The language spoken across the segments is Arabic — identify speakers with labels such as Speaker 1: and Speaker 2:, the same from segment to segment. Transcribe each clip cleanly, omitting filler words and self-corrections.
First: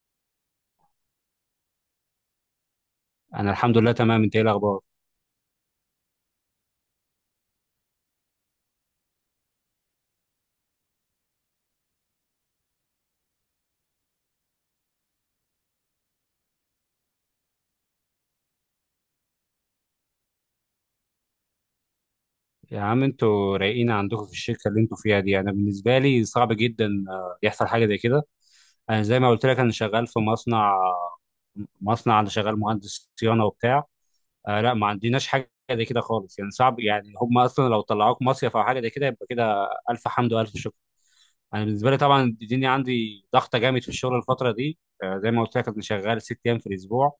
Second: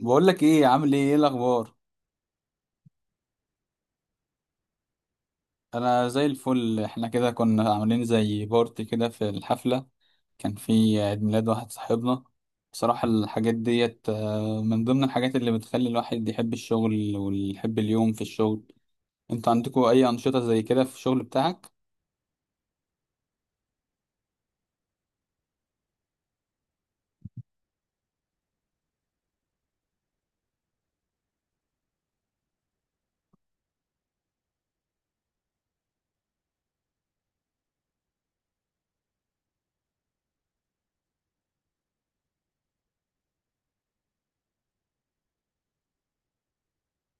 Speaker 1: بقول لك ايه، عامل ايه؟ ايه الاخبار؟
Speaker 2: انا الحمد لله تمام. انت ايه الاخبار؟
Speaker 1: انا زي الفل. احنا كده كنا عاملين زي بارتي كده في الحفله. كان في عيد ميلاد واحد صاحبنا. بصراحه الحاجات ديت من ضمن الحاجات اللي بتخلي الواحد يحب الشغل ويحب اليوم في الشغل. انتوا عندكم اي انشطه زي كده في الشغل بتاعك؟
Speaker 2: يا عم انتوا رايقين عندكم في الشركه اللي انتوا فيها دي. انا بالنسبه لي صعب جدا يحصل حاجه زي كده. انا زي ما قلت لك انا شغال في مصنع. مصنع، انا شغال مهندس صيانه وبتاع. آه، لا، ما عندناش حاجه زي كده خالص، يعني صعب، يعني هم اصلا لو طلعوك مصيف او حاجه زي كده يبقى كده الف حمد والف شكر. انا بالنسبه لي طبعا الدنيا عندي ضغطه جامد في الشغل الفتره دي. زي ما قلت لك انا شغال 6 ايام في الاسبوع.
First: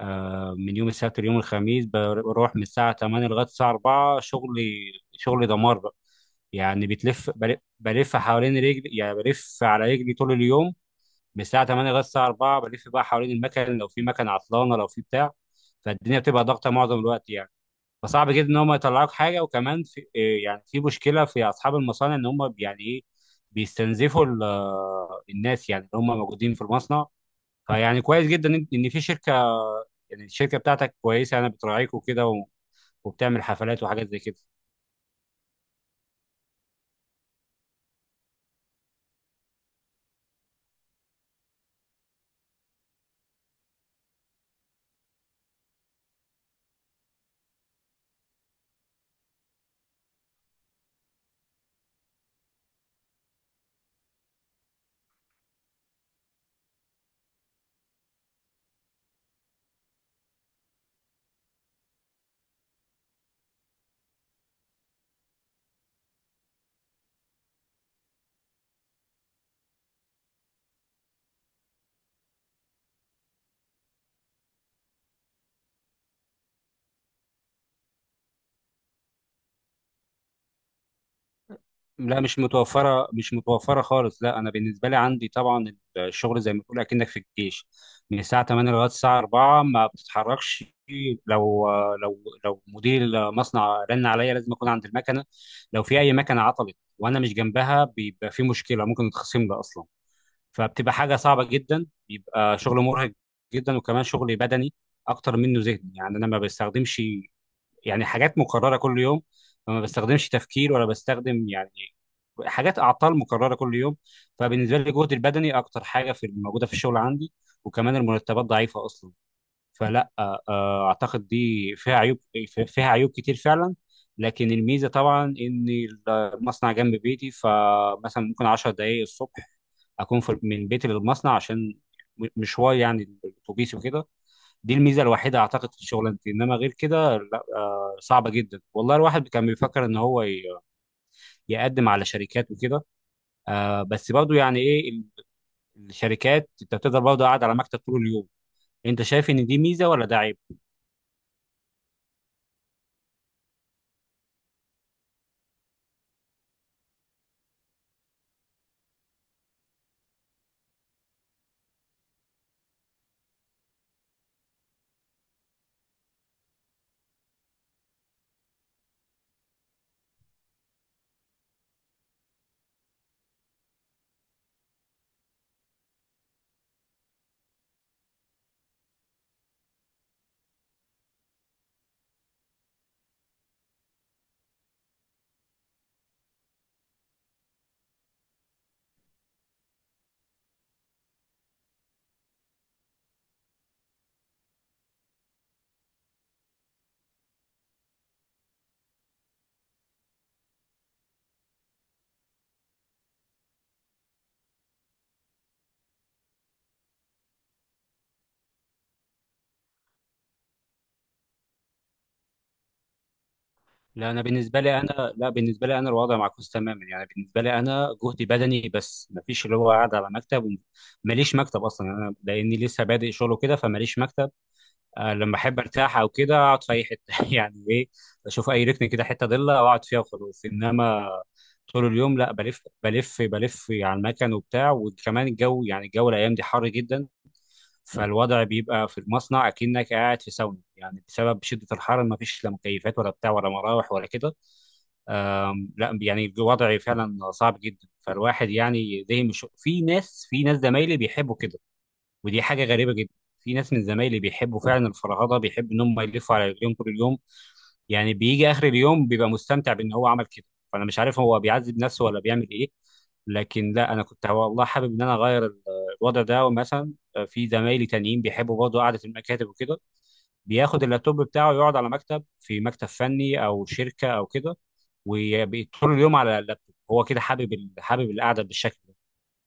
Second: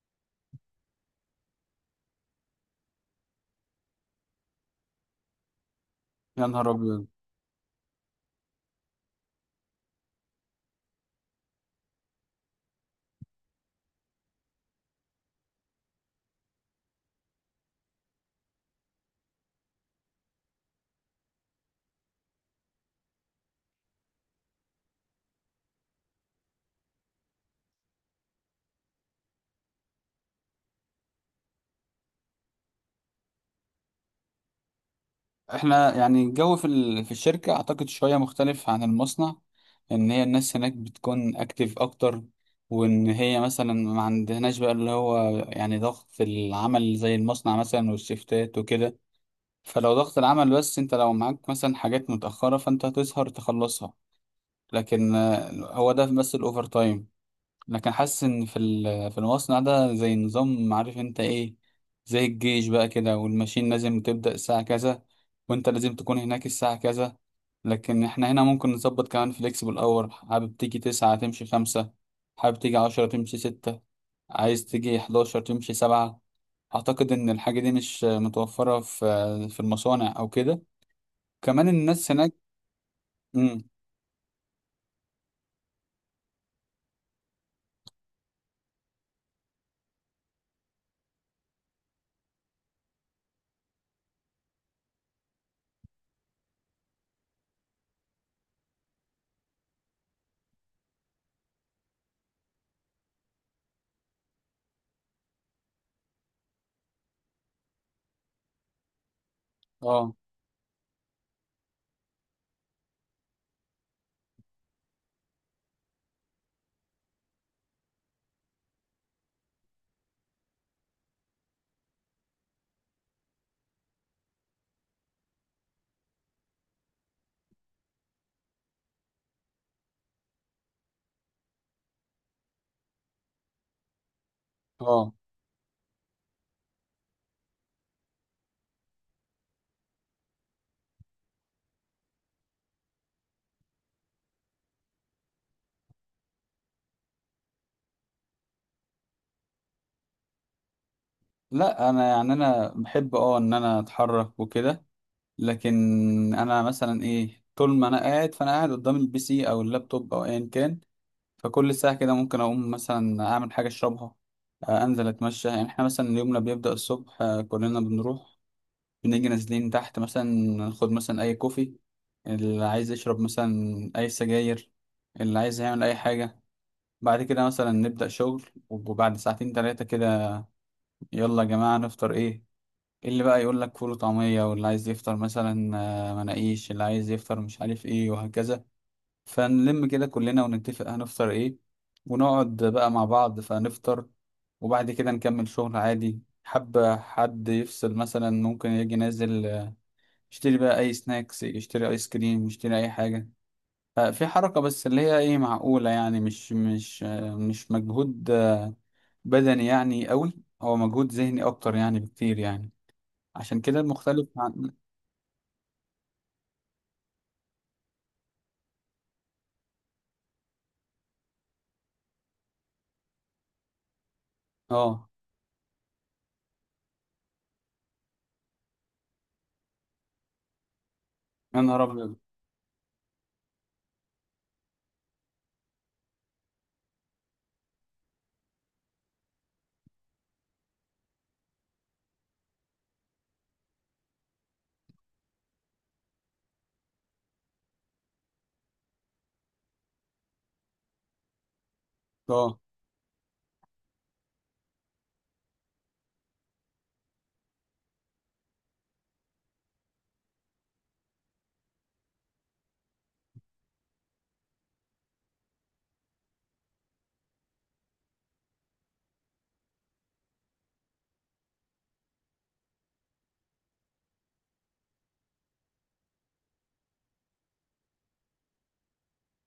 Speaker 2: من يوم السبت ليوم الخميس بروح من الساعة 8 لغاية الساعة 4. شغلي دمار بقى.
Speaker 1: يا نهار
Speaker 2: يعني
Speaker 1: ابيض.
Speaker 2: بتلف بلف حوالين رجلي، يعني بلف على رجلي طول اليوم. من الساعة 8 لغاية الساعة 4 بلف بقى حوالين المكن، لو في مكن عطلانة، لو في بتاع. فالدنيا بتبقى ضغطة معظم الوقت يعني. فصعب جدا ان هم يطلعوك حاجة. وكمان في إيه؟ يعني في مشكلة في اصحاب المصانع، ان هم يعني ايه، بيستنزفوا الناس يعني اللي هم موجودين في المصنع. فيعني كويس جدا ان في شركة، يعني الشركه بتاعتك كويسه، يعني بتراعيك وكده وبتعمل حفلات وحاجات زي كده.
Speaker 1: احنا يعني الجو في الشركة اعتقد شوية مختلف عن المصنع. ان هي الناس هناك بتكون اكتيف اكتر، وان هي مثلا ما عندهناش بقى اللي هو يعني ضغط العمل زي المصنع مثلا والشيفتات وكده. فلو ضغط العمل، بس انت لو معاك مثلا حاجات متأخرة فانت هتسهر تخلصها. لكن هو ده بس الاوفر تايم. لكن حاسس ان في المصنع ده زي نظام، عارف انت ايه؟ زي الجيش بقى كده، والماشين لازم تبدأ الساعة كذا، وانت لازم تكون هناك الساعة كذا. لكن احنا هنا ممكن نظبط كمان فليكسبل اور. حابب تيجي تسعة تمشي خمسة، حابب تيجي عشرة تمشي ستة، عايز تيجي حداشر تمشي سبعة. اعتقد ان الحاجة دي مش متوفرة في المصانع او كده. كمان الناس
Speaker 2: لا، مش
Speaker 1: هناك.
Speaker 2: متوفره مش
Speaker 1: امم
Speaker 2: متوفره خالص. لا انا بالنسبه لي عندي طبعا الشغل زي ما تقول اكنك في الجيش من الساعه 8 لغايه الساعه 4 ما بتتحركش. لو لو لو مدير مصنع رن عليا لازم اكون عند المكنه. لو في اي مكنه عطلت وانا مش جنبها، بيبقى في مشكله ممكن نتخصم لي اصلا. فبتبقى حاجه صعبه جدا، بيبقى شغل مرهق جدا. وكمان شغل بدني اكتر منه ذهني، يعني انا ما بستخدمش، يعني حاجات مكررة كل يوم. فما
Speaker 1: اه.
Speaker 2: بستخدمش تفكير ولا بستخدم يعني حاجات أعطال مكررة كل يوم. فبالنسبة لي الجهد البدني أكتر حاجة في موجودة في الشغل عندي. وكمان المرتبات ضعيفة أصلا. فلا، أعتقد دي فيها عيوب، فيها عيوب كتير فعلا. لكن الميزة طبعا إن المصنع جنب بيتي، فمثلا ممكن 10 دقايق الصبح أكون في من بيتي للمصنع، عشان مشوار يعني الأتوبيس وكده. دي الميزه
Speaker 1: اه.
Speaker 2: الوحيده اعتقد في شغلانتي، انما غير كده لا. صعبه جدا والله. الواحد كان بيفكر ان هو يقدم على شركات وكده. بس برضه، يعني ايه الشركات؟ انت بتقدر برضه قاعد على مكتب طول اليوم. انت شايف ان دي ميزه ولا ده عيب؟
Speaker 1: لا، انا يعني انا بحب ان انا اتحرك وكده. لكن انا مثلا ايه، طول ما انا قاعد فانا قاعد قدام البي سي او اللابتوب او ايا كان. فكل ساعه كده ممكن اقوم مثلا اعمل حاجه اشربها، انزل اتمشى. يعني احنا مثلا يومنا بيبدا الصبح، كلنا بنروح بنيجي نازلين تحت، مثلا ناخد مثلا اي كوفي. اللي عايز يشرب مثلا اي سجاير، اللي عايز يعمل اي حاجه. بعد كده مثلا نبدا شغل، وبعد ساعتين 3 كده، يلا يا جماعه نفطر ايه؟ اللي بقى يقول لك فول وطعمية، واللي عايز يفطر مثلا مناقيش، اللي عايز يفطر مش عارف ايه، وهكذا. فنلم كده كلنا ونتفق هنفطر ايه، ونقعد بقى مع بعض فنفطر. وبعد كده نكمل شغل عادي. حب حد يفصل مثلا ممكن يجي نازل، يشتري بقى اي سناكس، يشتري ايس كريم، يشتري اي حاجة. ففي حركة بس اللي هي ايه، معقولة يعني، مش مجهود بدني يعني قوي. هو مجهود ذهني اكتر يعني بكتير يعني. عشان كده
Speaker 2: لا انا
Speaker 1: المختلف
Speaker 2: بالنسبه
Speaker 1: عن.
Speaker 2: لي انا لا بالنسبه لي انا الوضع معكوس تماما. يعني بالنسبه لي انا جهدي بدني بس، مفيش اللي هو قاعد على مكتب. وماليش مكتب اصلا، انا لاني لسه بادئ شغله كده فماليش مكتب.
Speaker 1: اه.
Speaker 2: لما احب ارتاح او كده اقعد في اي حته يعني ايه، اشوف اي ركن كده حته ضله واقعد فيها وخلاص. انما
Speaker 1: يا نهار
Speaker 2: طول
Speaker 1: ابيض.
Speaker 2: اليوم لا، بلف على المكن وبتاع. وكمان الجو، يعني الايام دي حر جدا. فالوضع بيبقى في المصنع اكنك قاعد في ساونا، يعني بسبب شده الحر. ما فيش لا مكيفات ولا بتاع ولا مراوح ولا كده. لا يعني الوضع فعلا صعب جدا. فالواحد يعني، ده مش في ناس زمايلي بيحبوا كده، ودي
Speaker 1: اه،
Speaker 2: حاجه غريبه جدا. في ناس من زمايلي بيحبوا فعلا الفرهده، بيحبوا ان هم يلفوا على رجليهم طول اليوم. يعني بيجي اخر اليوم بيبقى مستمتع بان هو عمل كده. فانا مش عارف هو بيعذب نفسه ولا بيعمل ايه. لكن لا، انا كنت والله حابب ان انا اغير الوضع ده. ومثلا في زمايلي تانيين بيحبوا برضه قعده المكاتب وكده، بياخد اللابتوب بتاعه يقعد على مكتب في مكتب فني او شركه او كده، وطول اليوم على اللابتوب. هو كده حابب القعده بالشكل ده.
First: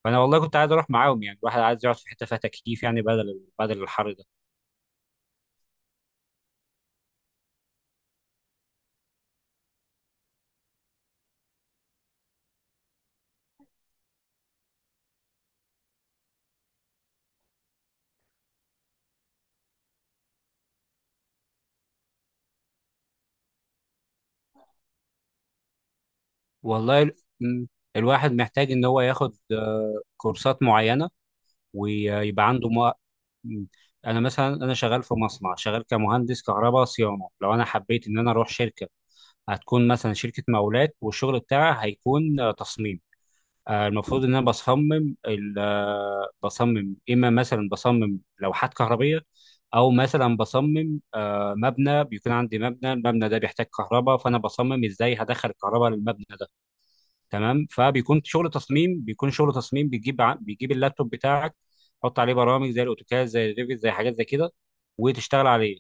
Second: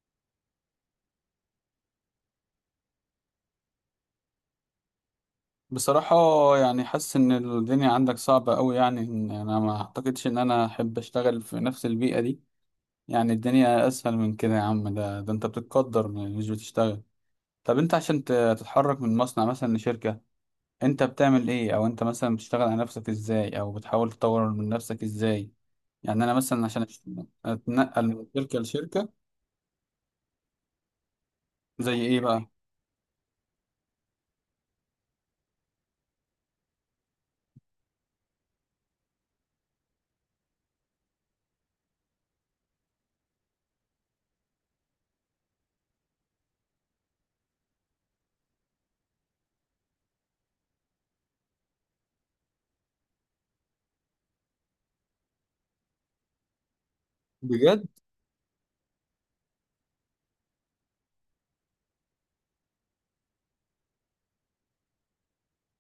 Speaker 2: فانا والله كنت عايز اروح معاهم، يعني الواحد عايز يقعد في حته فيها تكييف، يعني بدل الحر ده.
Speaker 1: بصراحة يعني حاسس ان الدنيا عندك صعبة قوي، يعني إن انا ما اعتقدش ان انا احب اشتغل في نفس البيئة دي. يعني الدنيا اسهل من كده يا عم، ده انت بتتقدر مش بتشتغل. طب انت عشان تتحرك من مصنع مثلا لشركة، انت بتعمل ايه؟ او انت مثلا بتشتغل على نفسك ازاي؟ او بتحاول تطور من نفسك ازاي؟ يعني انا مثلا عشان
Speaker 2: والله م-
Speaker 1: اتنقل من
Speaker 2: الواحد
Speaker 1: شركة
Speaker 2: محتاج ان هو
Speaker 1: لشركة.
Speaker 2: ياخد كورسات معينه،
Speaker 1: زي ايه بقى؟
Speaker 2: ويبقى عنده م- انا مثلا انا شغال في مصنع، شغال كمهندس كهرباء صيانه. لو انا حبيت ان انا اروح شركه، هتكون مثلا شركه مقاولات والشغل بتاعها هيكون تصميم. المفروض ان انا بصمم اما مثلا بصمم لوحات كهربيه، او مثلا بصمم مبنى. بيكون عندي المبنى ده بيحتاج كهرباء، فانا بصمم ازاي هدخل الكهرباء للمبنى ده. تمام.
Speaker 1: بجد.
Speaker 2: فبيكون شغل تصميم، بتجيب اللابتوب بتاعك، تحط عليه برامج زي الاوتوكاد، زي الريفيت، زي حاجات زي كده، وتشتغل عليه.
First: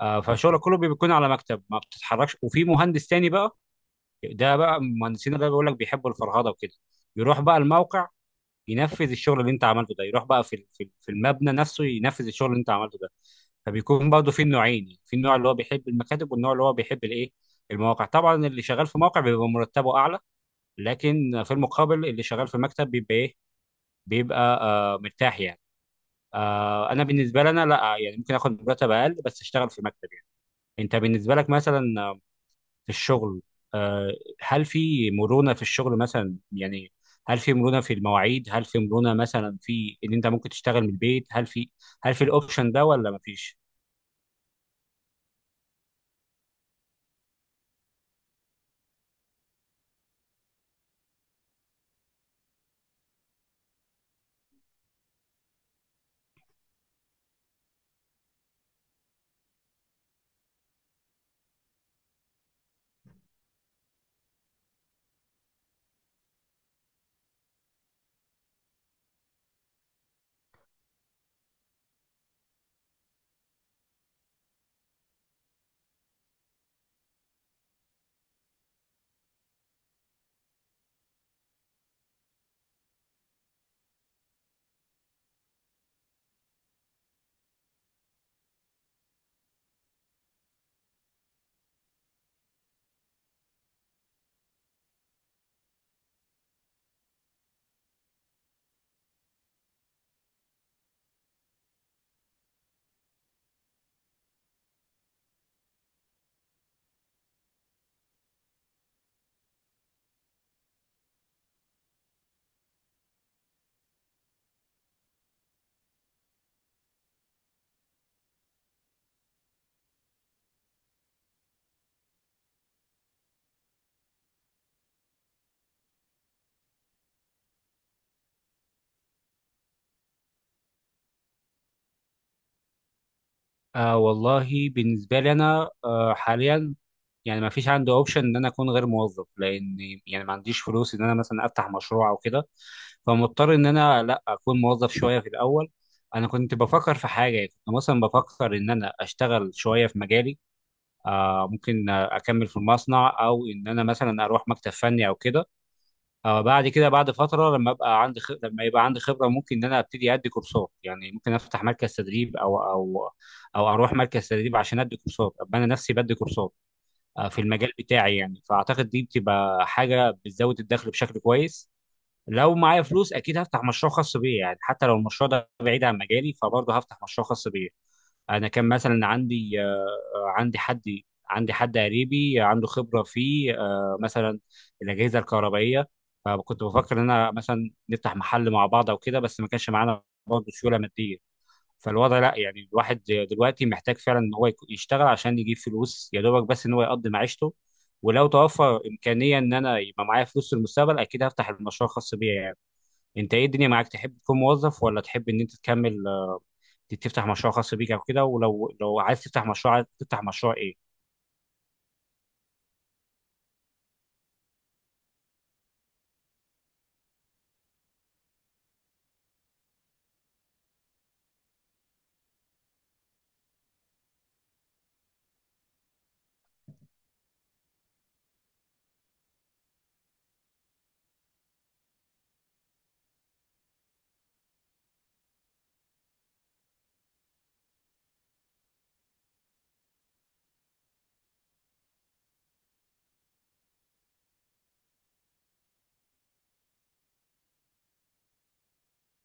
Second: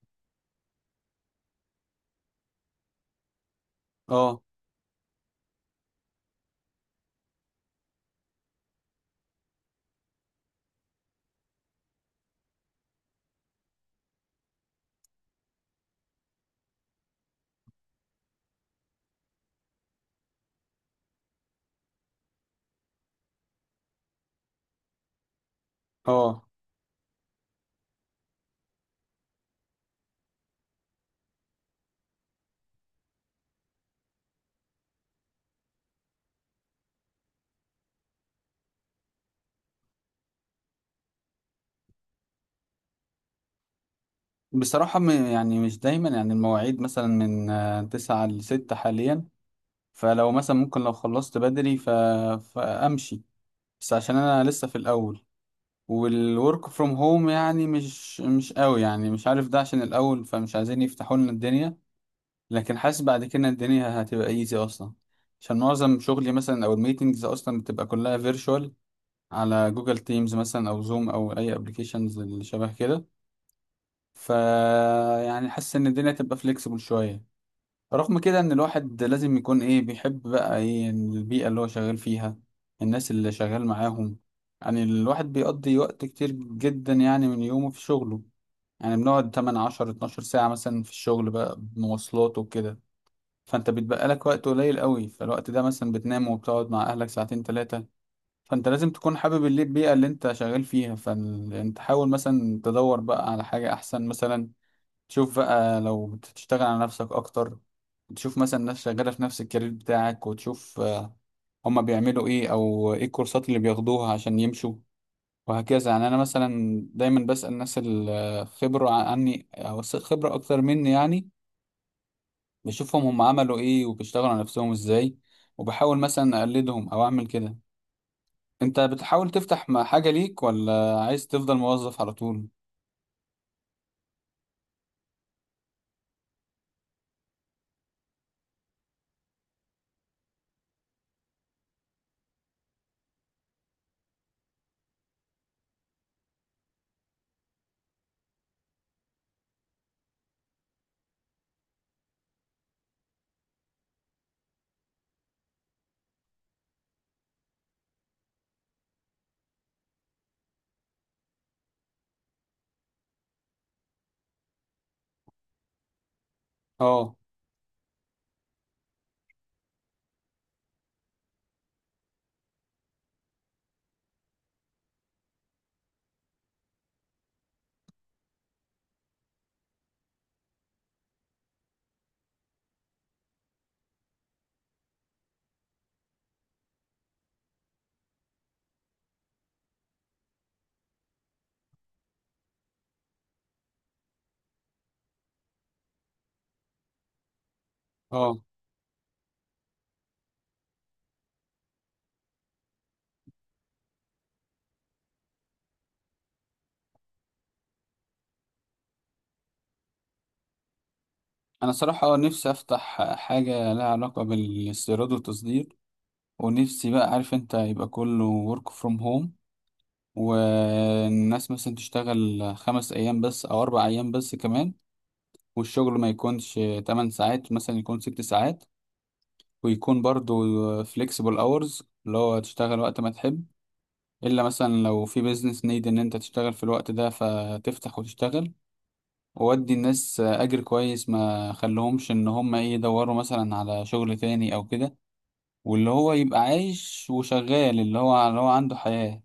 Speaker 2: فشغلك كله بيكون على مكتب، ما بتتحركش. وفي مهندس تاني بقى،
Speaker 1: اه.
Speaker 2: ده بقى المهندسين ده بيقول لك بيحبوا الفرهده وكده، يروح بقى الموقع، ينفذ الشغل اللي انت عملته ده، يروح بقى في المبنى نفسه ينفذ الشغل اللي انت عملته ده. فبيكون برضه في نوعين، يعني في النوع اللي هو بيحب المكاتب، والنوع اللي هو بيحب الايه، المواقع. طبعا اللي شغال في موقع بيبقى مرتبه اعلى، لكن في المقابل اللي شغال في مكتب بيبقى ايه، بيبقى مرتاح يعني.
Speaker 1: اه،
Speaker 2: انا بالنسبه لي انا لا، يعني ممكن اخد مرتب اقل بس اشتغل في مكتب يعني. انت بالنسبه لك مثلا، في الشغل، آه، هل في مرونة في الشغل مثلا يعني؟ هل في مرونة في المواعيد؟ هل في مرونة مثلا في ان انت ممكن تشتغل من البيت؟ هل في، هل في الاوبشن ده ولا مفيش؟
Speaker 1: بصراحة يعني مش دايما. يعني المواعيد مثلا من من 9 لـ6 حاليا. فلو مثلا ممكن لو خلصت بدري ف... فأمشي. بس عشان أنا لسه في الأول، والورك فروم هوم يعني مش قوي، يعني مش عارف ده عشان الأول فمش عايزين يفتحوا لنا الدنيا. لكن حاسس بعد كده الدنيا هتبقى ايزي أصلا، عشان معظم شغلي مثلا أو الميتنجز أصلا بتبقى كلها فيرتشوال، على جوجل تيمز مثلا أو زوم أو أي أبلكيشنز اللي شبه كده. ف، يعني حاسس ان الدنيا تبقى فليكسبل شويه. رغم كده ان الواحد لازم يكون ايه، بيحب بقى ايه البيئة اللي هو شغال فيها، الناس اللي شغال معاهم. يعني الواحد بيقضي وقت كتير جدا يعني من يومه في شغله. يعني بنقعد 8 10 12 ساعة مثلا في الشغل بقى بمواصلات وكده. فانت بيتبقى لك وقت قليل قوي، فالوقت ده مثلا بتنام وبتقعد مع اهلك ساعتين 3. فانت لازم تكون حابب البيئة اللي انت شغال فيها. فانت حاول مثلا تدور بقى على حاجة احسن مثلا. شوف بقى، لو بتشتغل على نفسك اكتر، تشوف مثلا ناس شغالة في نفس الكارير بتاعك، وتشوف هما بيعملوا ايه، او ايه الكورسات اللي بياخدوها عشان يمشوا، وهكذا. يعني انا مثلا دايما بسأل ناس الخبرة عني او خبرة اكتر مني يعني. بشوفهم هم عملوا ايه، وبيشتغلوا على نفسهم ازاي، وبحاول مثلا اقلدهم او اعمل كده. انت بتحاول تفتح مع حاجة ليك، ولا عايز تفضل موظف على طول؟
Speaker 2: والله بالنسبة لي انا حاليا، يعني ما فيش عندي اوبشن ان انا اكون غير موظف، لان يعني ما عنديش فلوس ان انا مثلا افتح مشروع او كده. فمضطر ان انا لا اكون موظف شويه في الاول. انا كنت بفكر في حاجه، كنت مثلا بفكر ان انا اشتغل شويه في مجالي، ممكن اكمل في المصنع او ان انا مثلا اروح مكتب فني او كده. بعد كده بعد فتره، لما يبقى عندي خبره ممكن ان انا ابتدي ادي كورسات، يعني ممكن افتح مركز تدريب او او اروح مركز تدريب عشان ادي كورسات ابقى انا نفسي بدي كورسات،
Speaker 1: اه.
Speaker 2: في المجال بتاعي يعني. فاعتقد دي بتبقى حاجه بتزود الدخل بشكل كويس. لو معايا فلوس اكيد هفتح مشروع خاص بيا يعني. حتى لو المشروع ده بعيد عن مجالي، فبرضه هفتح مشروع خاص بيا. انا كان مثلا عندي عندي حد عندي حد قريبي عنده خبره في مثلا الاجهزه الكهربائيه. فكنت بفكر ان انا مثلا نفتح محل مع بعض او كده، بس ما كانش معانا برضه سيوله ماديه. فالوضع لا، يعني الواحد دلوقتي محتاج فعلا ان هو يشتغل عشان يجيب فلوس يا دوبك، بس ان هو يقضي معيشته. ولو
Speaker 1: اه،
Speaker 2: توفر امكانيه ان انا يبقى معايا فلوس في المستقبل، اكيد هفتح المشروع الخاص بيا يعني. انت ايه، الدنيا معاك؟ تحب تكون موظف ولا تحب ان انت تكمل تفتح مشروع خاص بيك او كده؟ ولو لو عايز تفتح مشروع، عايز تفتح مشروع ايه؟
Speaker 1: انا صراحة نفسي افتح حاجة لها علاقة بالاستيراد والتصدير. ونفسي بقى، عارف انت، يبقى كله work from home. والناس مثلا تشتغل 5 ايام بس او 4 ايام بس كمان. والشغل ما يكونش 8 ساعات مثلا، يكون 6 ساعات. ويكون برضو flexible hours، اللي هو تشتغل وقت ما تحب. الا مثلا لو في business need ان انت تشتغل في الوقت ده فتفتح وتشتغل. وودي الناس اجر كويس ما خلهمش ان هم ايه يدوروا مثلا على شغل تاني او كده. واللي هو يبقى عايش وشغال، اللي هو عنده حياة.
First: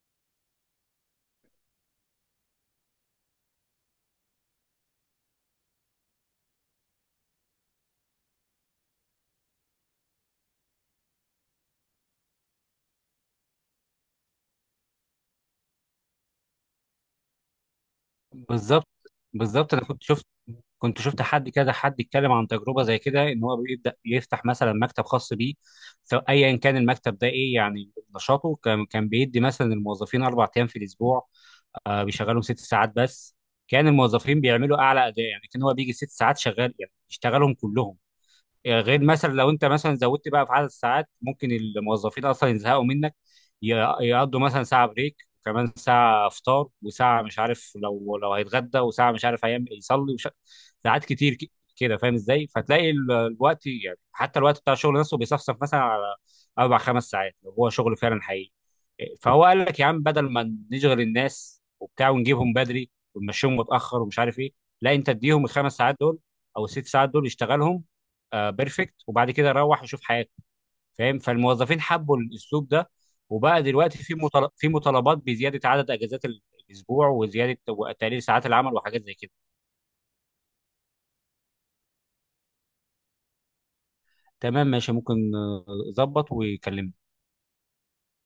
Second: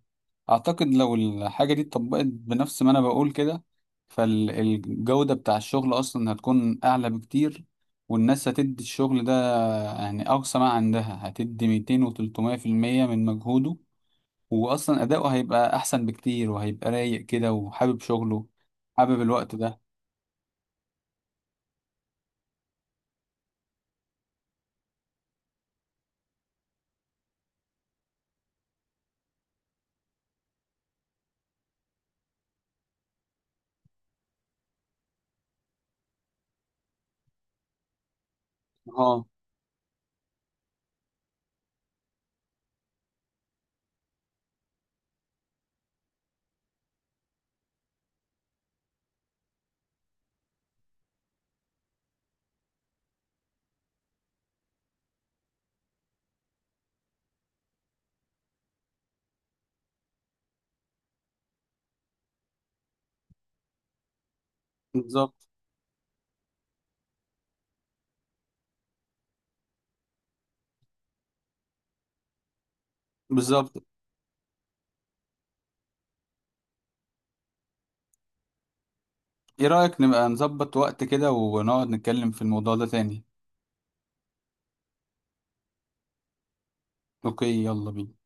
Speaker 1: أعتقد لو الحاجة دي اتطبقت بنفس ما أنا بقول كده، فالجودة بتاع الشغل أصلا هتكون أعلى بكتير. والناس هتدي الشغل ده، يعني أقصى ما عندها، هتدي 200% و300% من مجهوده. وأصلا أداؤه هيبقى أحسن بكتير، وهيبقى رايق كده وحابب شغله،
Speaker 2: بالظبط.
Speaker 1: حابب الوقت
Speaker 2: بالظبط
Speaker 1: ده.
Speaker 2: انا كنت شفت حد كده، حد يتكلم عن تجربه زي كده ان هو بيبدا يفتح مثلا مكتب خاص بيه، سواء ايا كان المكتب ده ايه يعني نشاطه، كان بيدي مثلا الموظفين 4 ايام في الاسبوع، بيشغلهم 6 ساعات بس. كان الموظفين بيعملوا اعلى اداء، يعني كان هو بيجي 6 ساعات شغال يعني يشتغلهم كلهم. يعني غير
Speaker 1: اه.
Speaker 2: مثلا لو انت مثلا زودت بقى في عدد الساعات، ممكن الموظفين اصلا يزهقوا منك، ي- يقضوا مثلا ساعه بريك، وكمان ساعه فطار، وساعه مش عارف لو هيتغدى، وساعه مش عارف هيعمل يصلي ساعات كتير كده فاهم ازاي. فتلاقي الوقت، يعني حتى الوقت بتاع الشغل نفسه بيصفصف مثلا على اربع خمس ساعات لو هو شغل فعلا حقيقي. فهو قال لك يا عم، بدل ما نشغل الناس وبتاع ونجيبهم بدري ونمشيهم متاخر ومش عارف ايه، لا انت
Speaker 1: بالظبط.
Speaker 2: اديهم الخمس ساعات دول او الست ساعات دول يشتغلهم. بيرفكت، وبعد كده روح وشوف حياتك. فاهم؟ فالموظفين حبوا الاسلوب ده، وبقى
Speaker 1: بالظبط.
Speaker 2: دلوقتي في مطالبات بزياده عدد اجازات الاسبوع، وزياده وتقليل ساعات العمل وحاجات زي كده.
Speaker 1: ايه رأيك نبقى نظبط وقت كده ونقعد نتكلم في الموضوع ده تاني؟
Speaker 2: تمام، ماشي، ممكن ظبط وكلمني.
Speaker 1: اوكي، يلا بينا.